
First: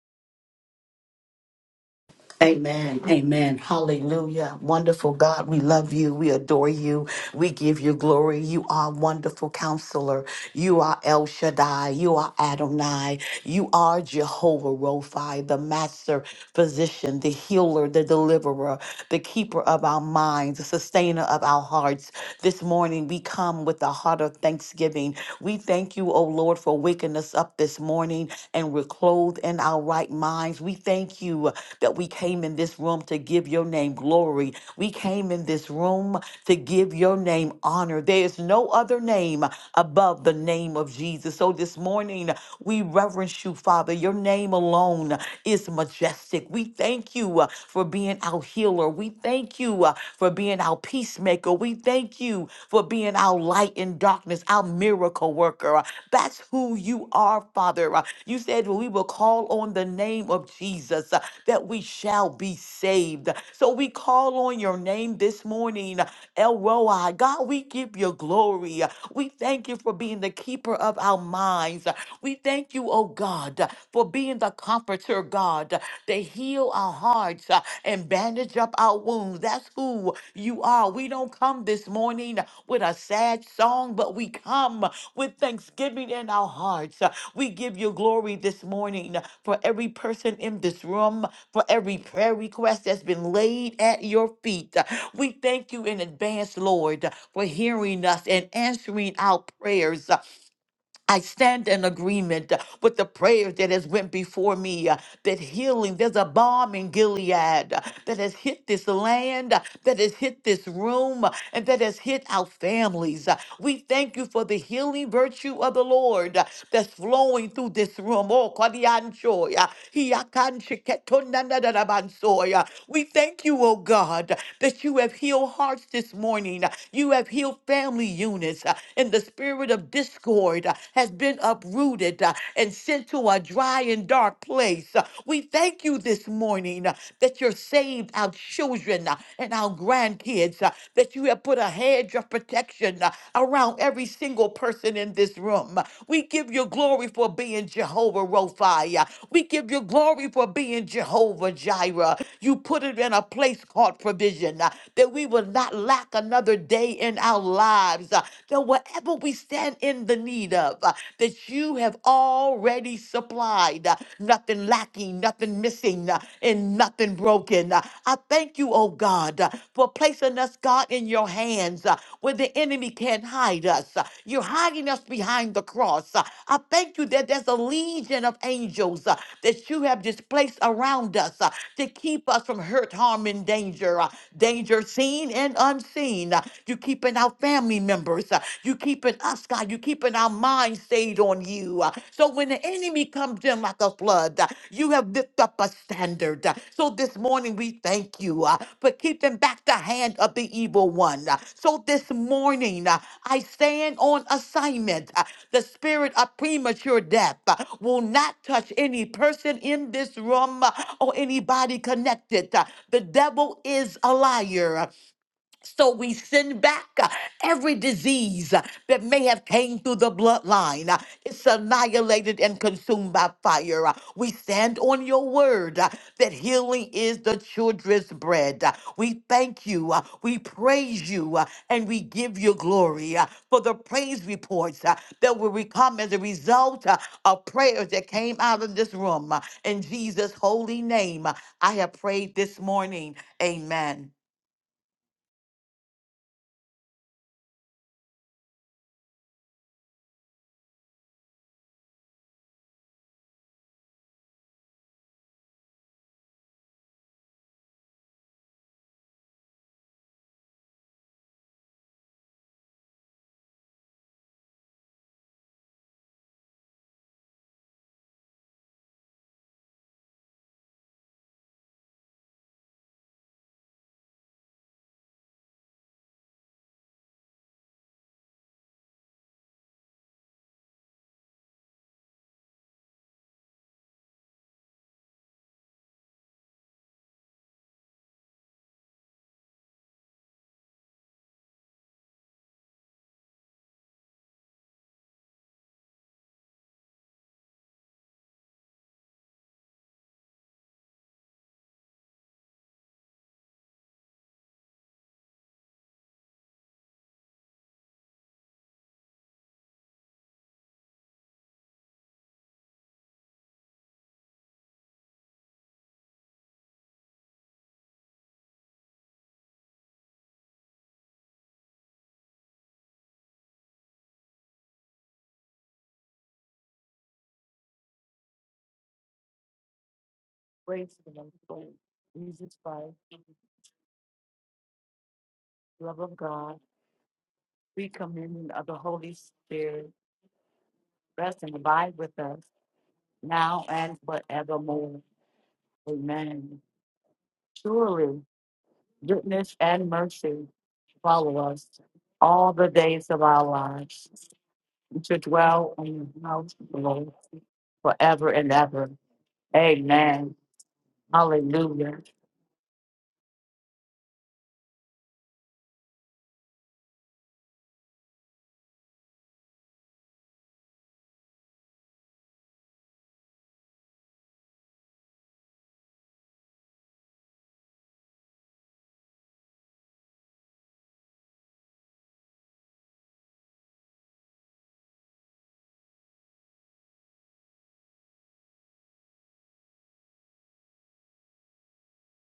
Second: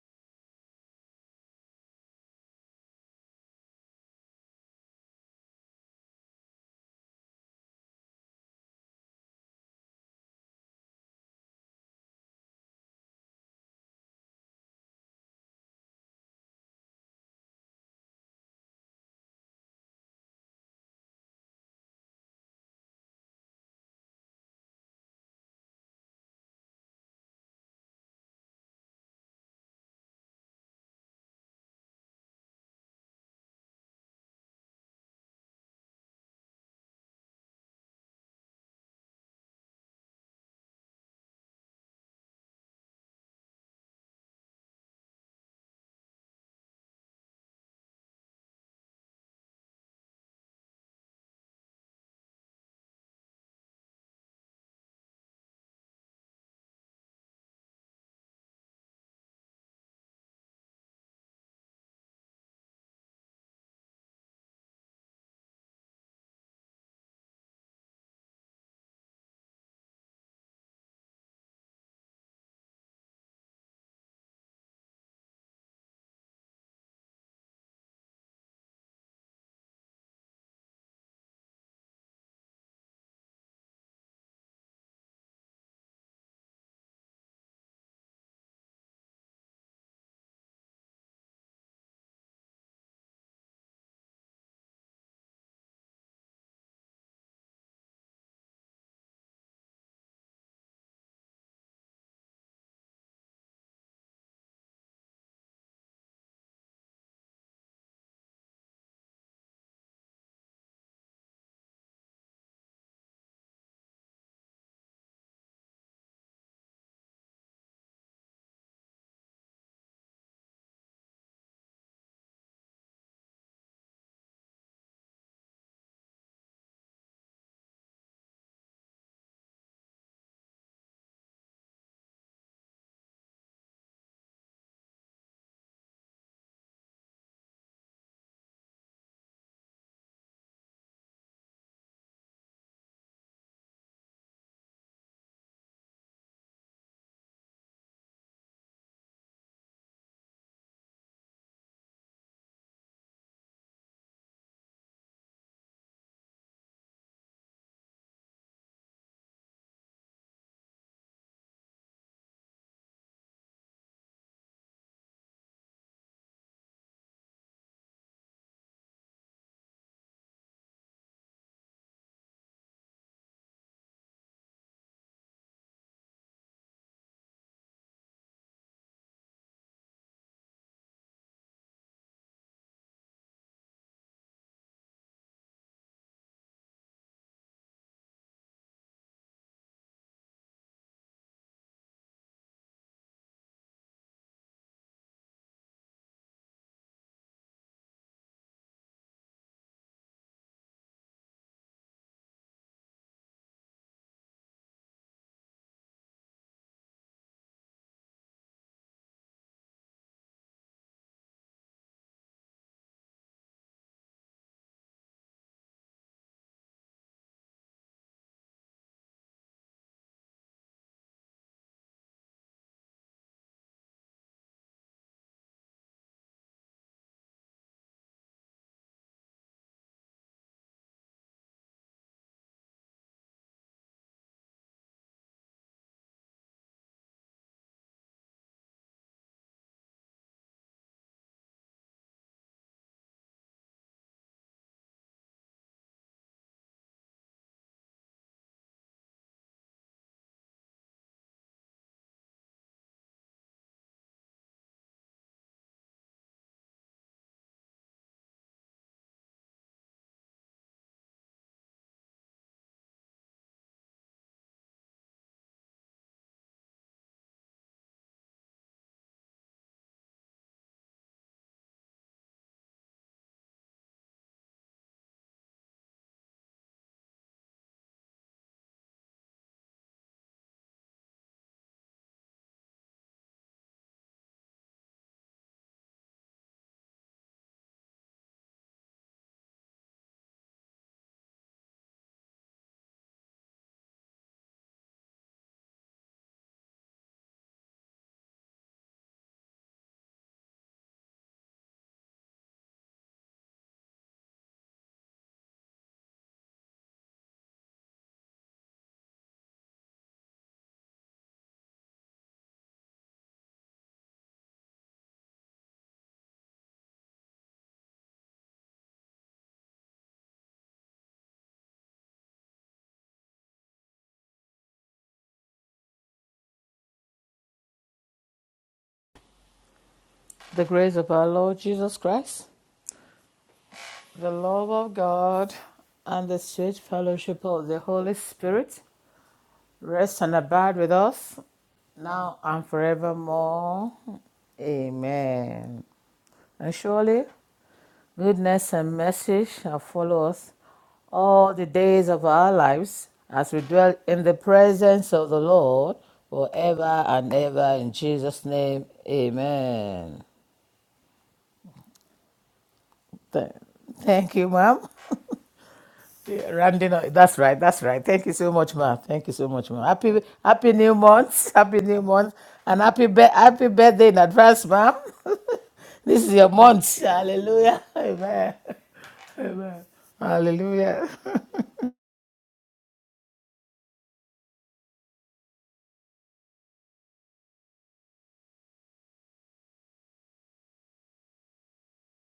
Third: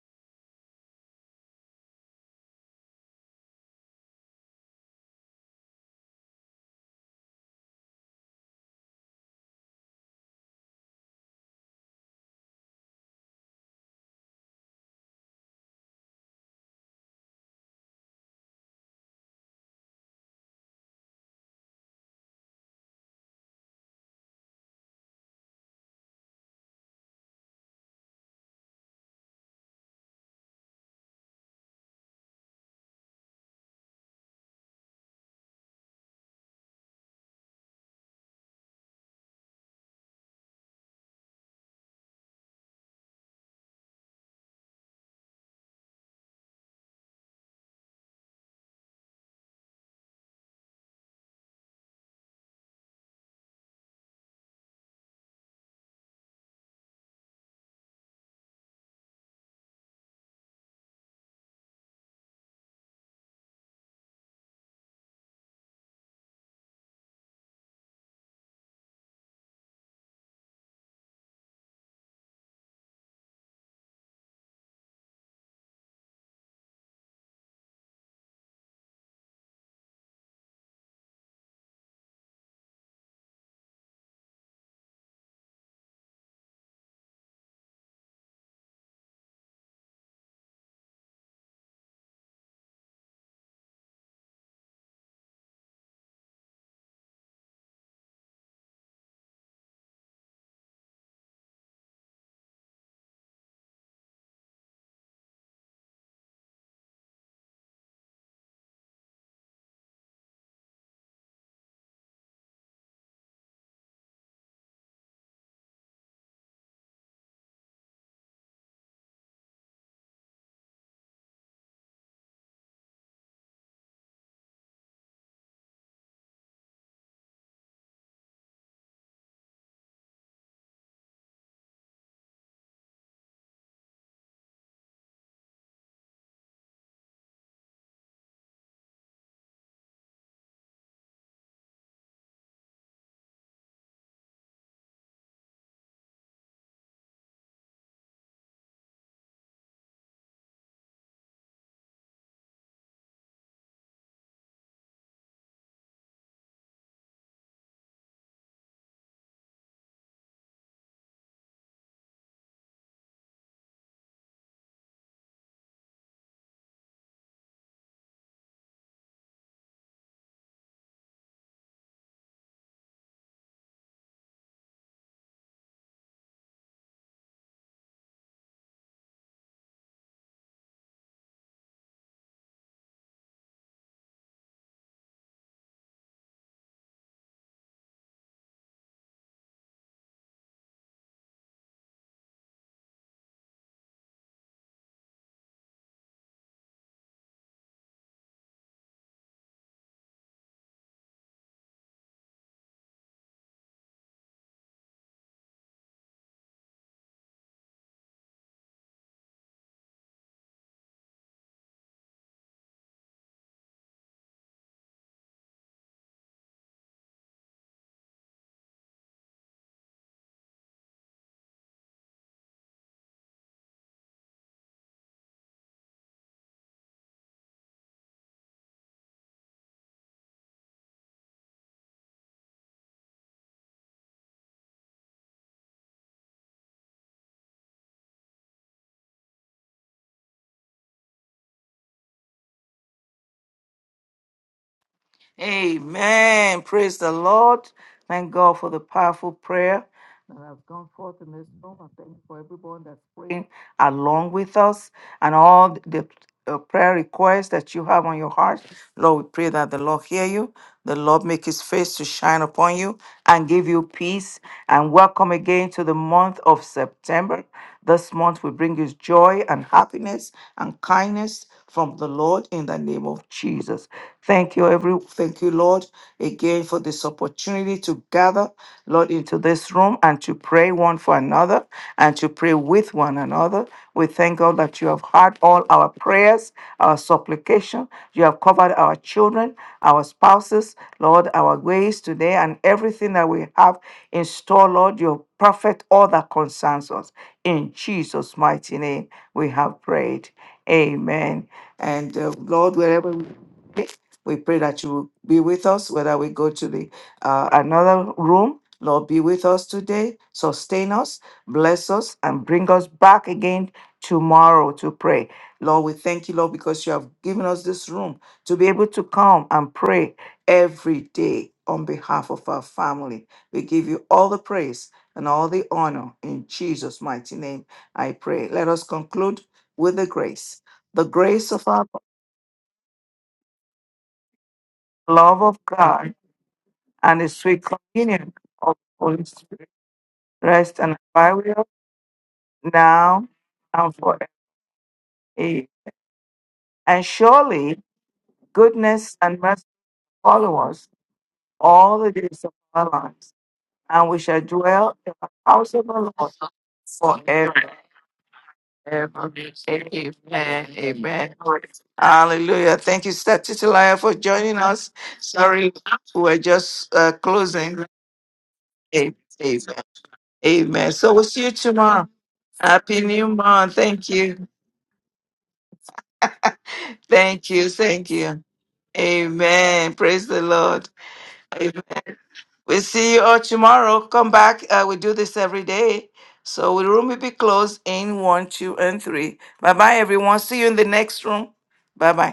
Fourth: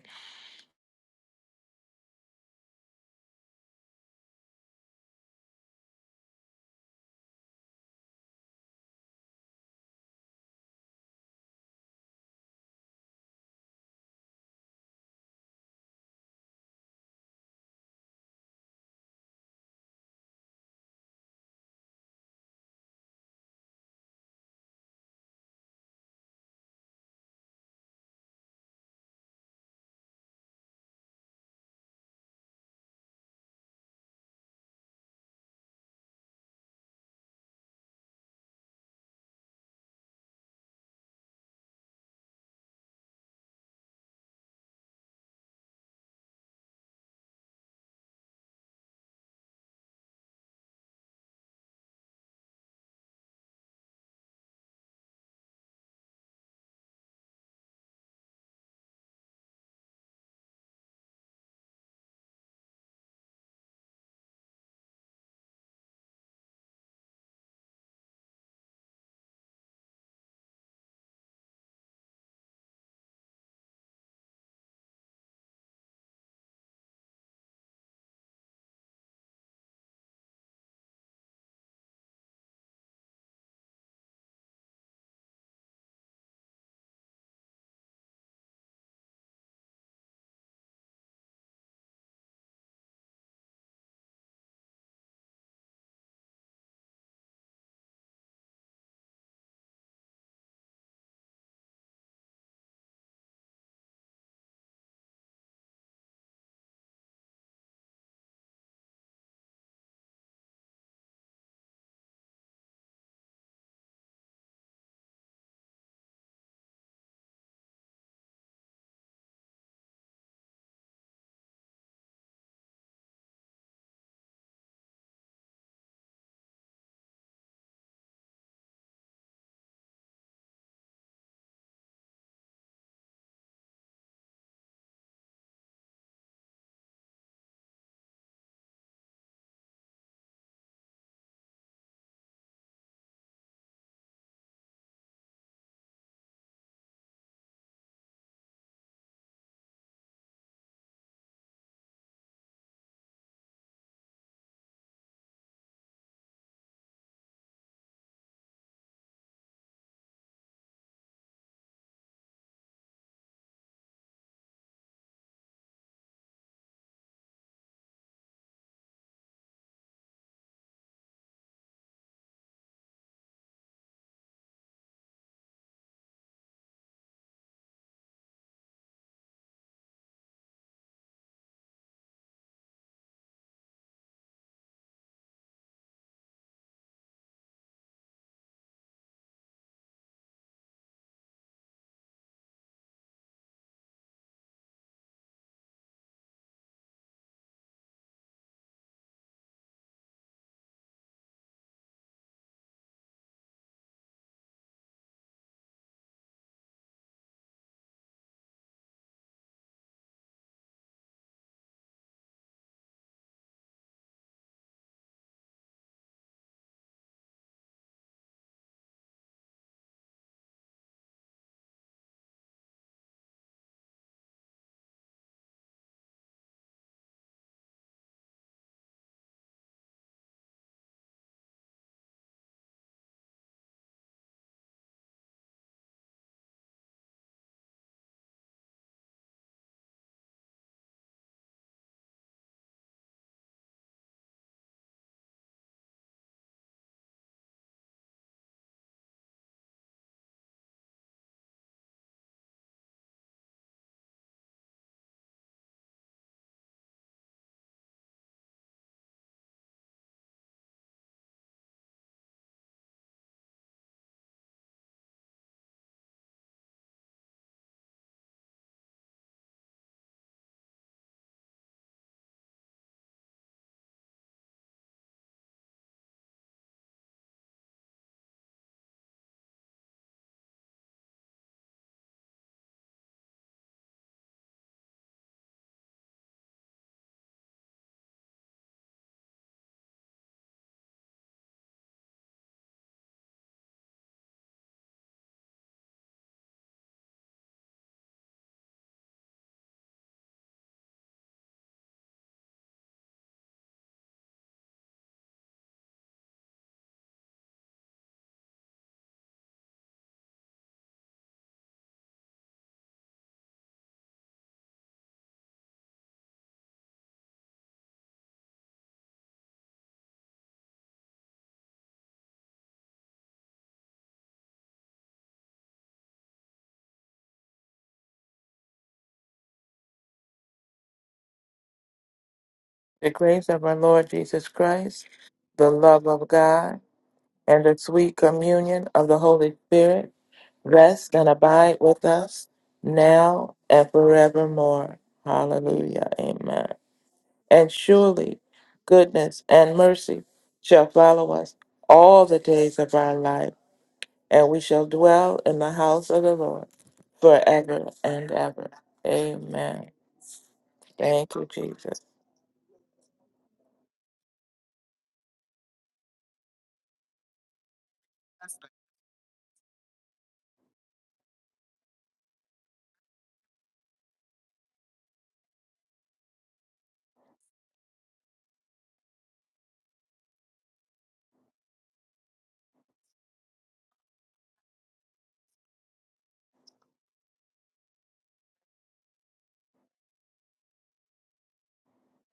Amen. Amen. Hallelujah. Wonderful God. We love you. We adore you. We give you glory. You are wonderful counselor. You are El Shaddai. You are Adonai. You are Jehovah Rophi, the master physician, the healer, the deliverer, the keeper of our minds, the sustainer of our hearts. This morning we come with a heart of thanksgiving. We thank you, O Lord, for waking us up this morning and we're clothed in our right minds. We thank you that we came in this room to give your name glory. We came in this room to give your name honor. There is no other name above the name of Jesus. So this morning, we reverence you, Father. Your name alone is majestic. We thank you uh, for being our healer. We thank you uh, for being our peacemaker. We thank you for being our light in darkness, our miracle worker. Uh, That's who you are, Father. Uh, You said we will call on the name of Jesus uh, that we shall be saved. So we call on your name this morning, El Roi. God, we give you glory. We thank you for being the keeper of our minds minds. We thank you, oh God, for being the comforter, God, to heal our hearts uh, and bandage up our wounds. That's who you are. We don't come this morning with a sad song, but we come with thanksgiving in our hearts. Uh, We give you glory this morning for every person in this room, for every prayer request that's been laid at your feet. Uh, We thank you in advance, Lord, for hearing us and answering our prayers. I stand in agreement uh, with the prayers that has went before me, uh, that healing, there's a bomb in Gilead uh, that has hit this land, uh, that has hit this room, uh, and that has hit our families. Uh, We thank you for the healing virtue of the Lord uh, that's flowing through this room. Oh, Kadianchoy, uh, Hiakansheketonanadadabansoy, uh, We thank you, oh God, that you have healed hearts this morning. uh, You have healed family units uh, in the spirit spirit of discord uh, has been uprooted uh, and sent to a dry and dark place. Uh, We thank you this morning uh, that you're saved our children uh, and our grandkids, uh, that you have put a hedge of protection uh, around every single person in this room. Uh, We give you glory for being Jehovah Rophi. uh, We give you glory for being Jehovah Jireh. You put it in a place called provision uh, that we will not lack another day in our lives lives, uh, that whatever we stand in the need of, uh, that you have already supplied, uh, nothing lacking, nothing missing, uh, and nothing broken. Uh, I thank you, oh God, uh, for placing us, God, in your hands uh, where the enemy can't hide us. Uh, You're hiding us behind the cross. Uh, I thank you that there's a legion of angels uh, that you have displaced around us uh, to keep us from hurt, harm, and danger, uh, danger seen and unseen. You're keeping our family members. uh, You're keeping us, God. You're keeping our mind stayed on you. uh, So when the enemy comes in like a flood, uh, you have lifted up a standard. uh, So this morning we thank you uh, for keeping back the hand of the evil one. uh, So this morning uh, I stand on assignment. uh, The spirit of premature death uh, will not touch any person in this room uh, or anybody connected. uh, The devil is a liar. So we send back uh, every disease uh, that may have came through the bloodline. Uh, It's annihilated and consumed by fire. Uh, We stand on your word uh, that healing is the children's bread. Uh, We thank you. uh, We praise you. uh, And we give you glory uh, for the praise reports uh, that will re- come as a result uh, of prayers that came out of this room. Uh, In Jesus' holy name, uh, I have prayed this morning. Amen. Amen. Praise the Lord. Thank God for the powerful prayer that has gone forth in this room. I thank you for everyone that's praying along with us and all the uh, prayer requests that you have on your heart. Lord, we pray that the Lord hear you. The Lord make his face to shine upon you and give you peace. And welcome again to the month of September. This month will bring you joy and happiness and kindness from the Lord in the name of Jesus. Thank you, every thank you, Lord, again for this opportunity to gather, Lord, into this room and to pray one for another and to pray with one another. We thank God that you have heard all our prayers, our supplication. You have covered our children, our spouses, Lord, our ways today, and everything that we have in store, Lord. You have perfect all that concerns us. In Jesus' mighty name, we have prayed. Amen. And uh, Lord, wherever we be, we pray that you will be with us, whether we go to the uh, another room. Lord, be with us today, sustain us, bless us, and bring us back again tomorrow to pray. Lord, we thank you, Lord, because you have given us this room to be able to come and pray every day on behalf of our family. We give you all the praise and all the honor in Jesus' mighty name. I pray. Let us conclude with the grace, The grace grace the of and the our grace Lord of our Jesus Christ, Jesus Christ, The grace of our Lord the Jesus love of Christ, love God, of the love love God of of and the God, sweet God, and the fellowship sweet and of the the free Holy sweet communion communion of of the Spirit communion the of Holy the Holy Holy Spirit Spirit, Spirit rest and abide rest with and rest and abide rest us and with us abide abide with with now us us and now now now and forevermore. and and forever. forevermore. forevermore. Amen. Amen. Hallelujah. Amen. Amen. And And surely And surely Surely surely goodness and goodness and goodness mercy goodness mercy and shall and mercy follow mercy us follow shall us follow follow all us the us all days the of all the days our of all the days our of days lives our of lives, our as life, we dwell lives, and we in the shall and we shall dwell and presence in to the of the dwell in the house dwell of the Lord house in of the Lord the house Lord of the forever Lord and forever. ever. forever In forever and Jesus' and ever. name, ever. Ever. Amen. amen. Amen. Amen. Thank Amen. you, Jesus. Hallelujah. Hallelujah. Thank you, Sister Titilia, for Thank you, joining ma'am. us. Sorry, we're Yeah, rounding just uh, That's right. closing. That's right. Thank you so much, ma. Amen. Thank you so much, ma. Happy, happy Amen. new So we'll see you month. Happy new tomorrow. month, and Happy happy, be- New happy Month. Thank birthday in you. advance, ma'am. this is your month. Thank you. Hallelujah. Thank you. Amen. Amen. Amen. Praise the Lord. Hallelujah. Amen. We'll see you all tomorrow. Come back. Uh, we do this every day. So the room will be closed in one, two, and three. Bye bye, everyone. See you in the next room. Bye bye.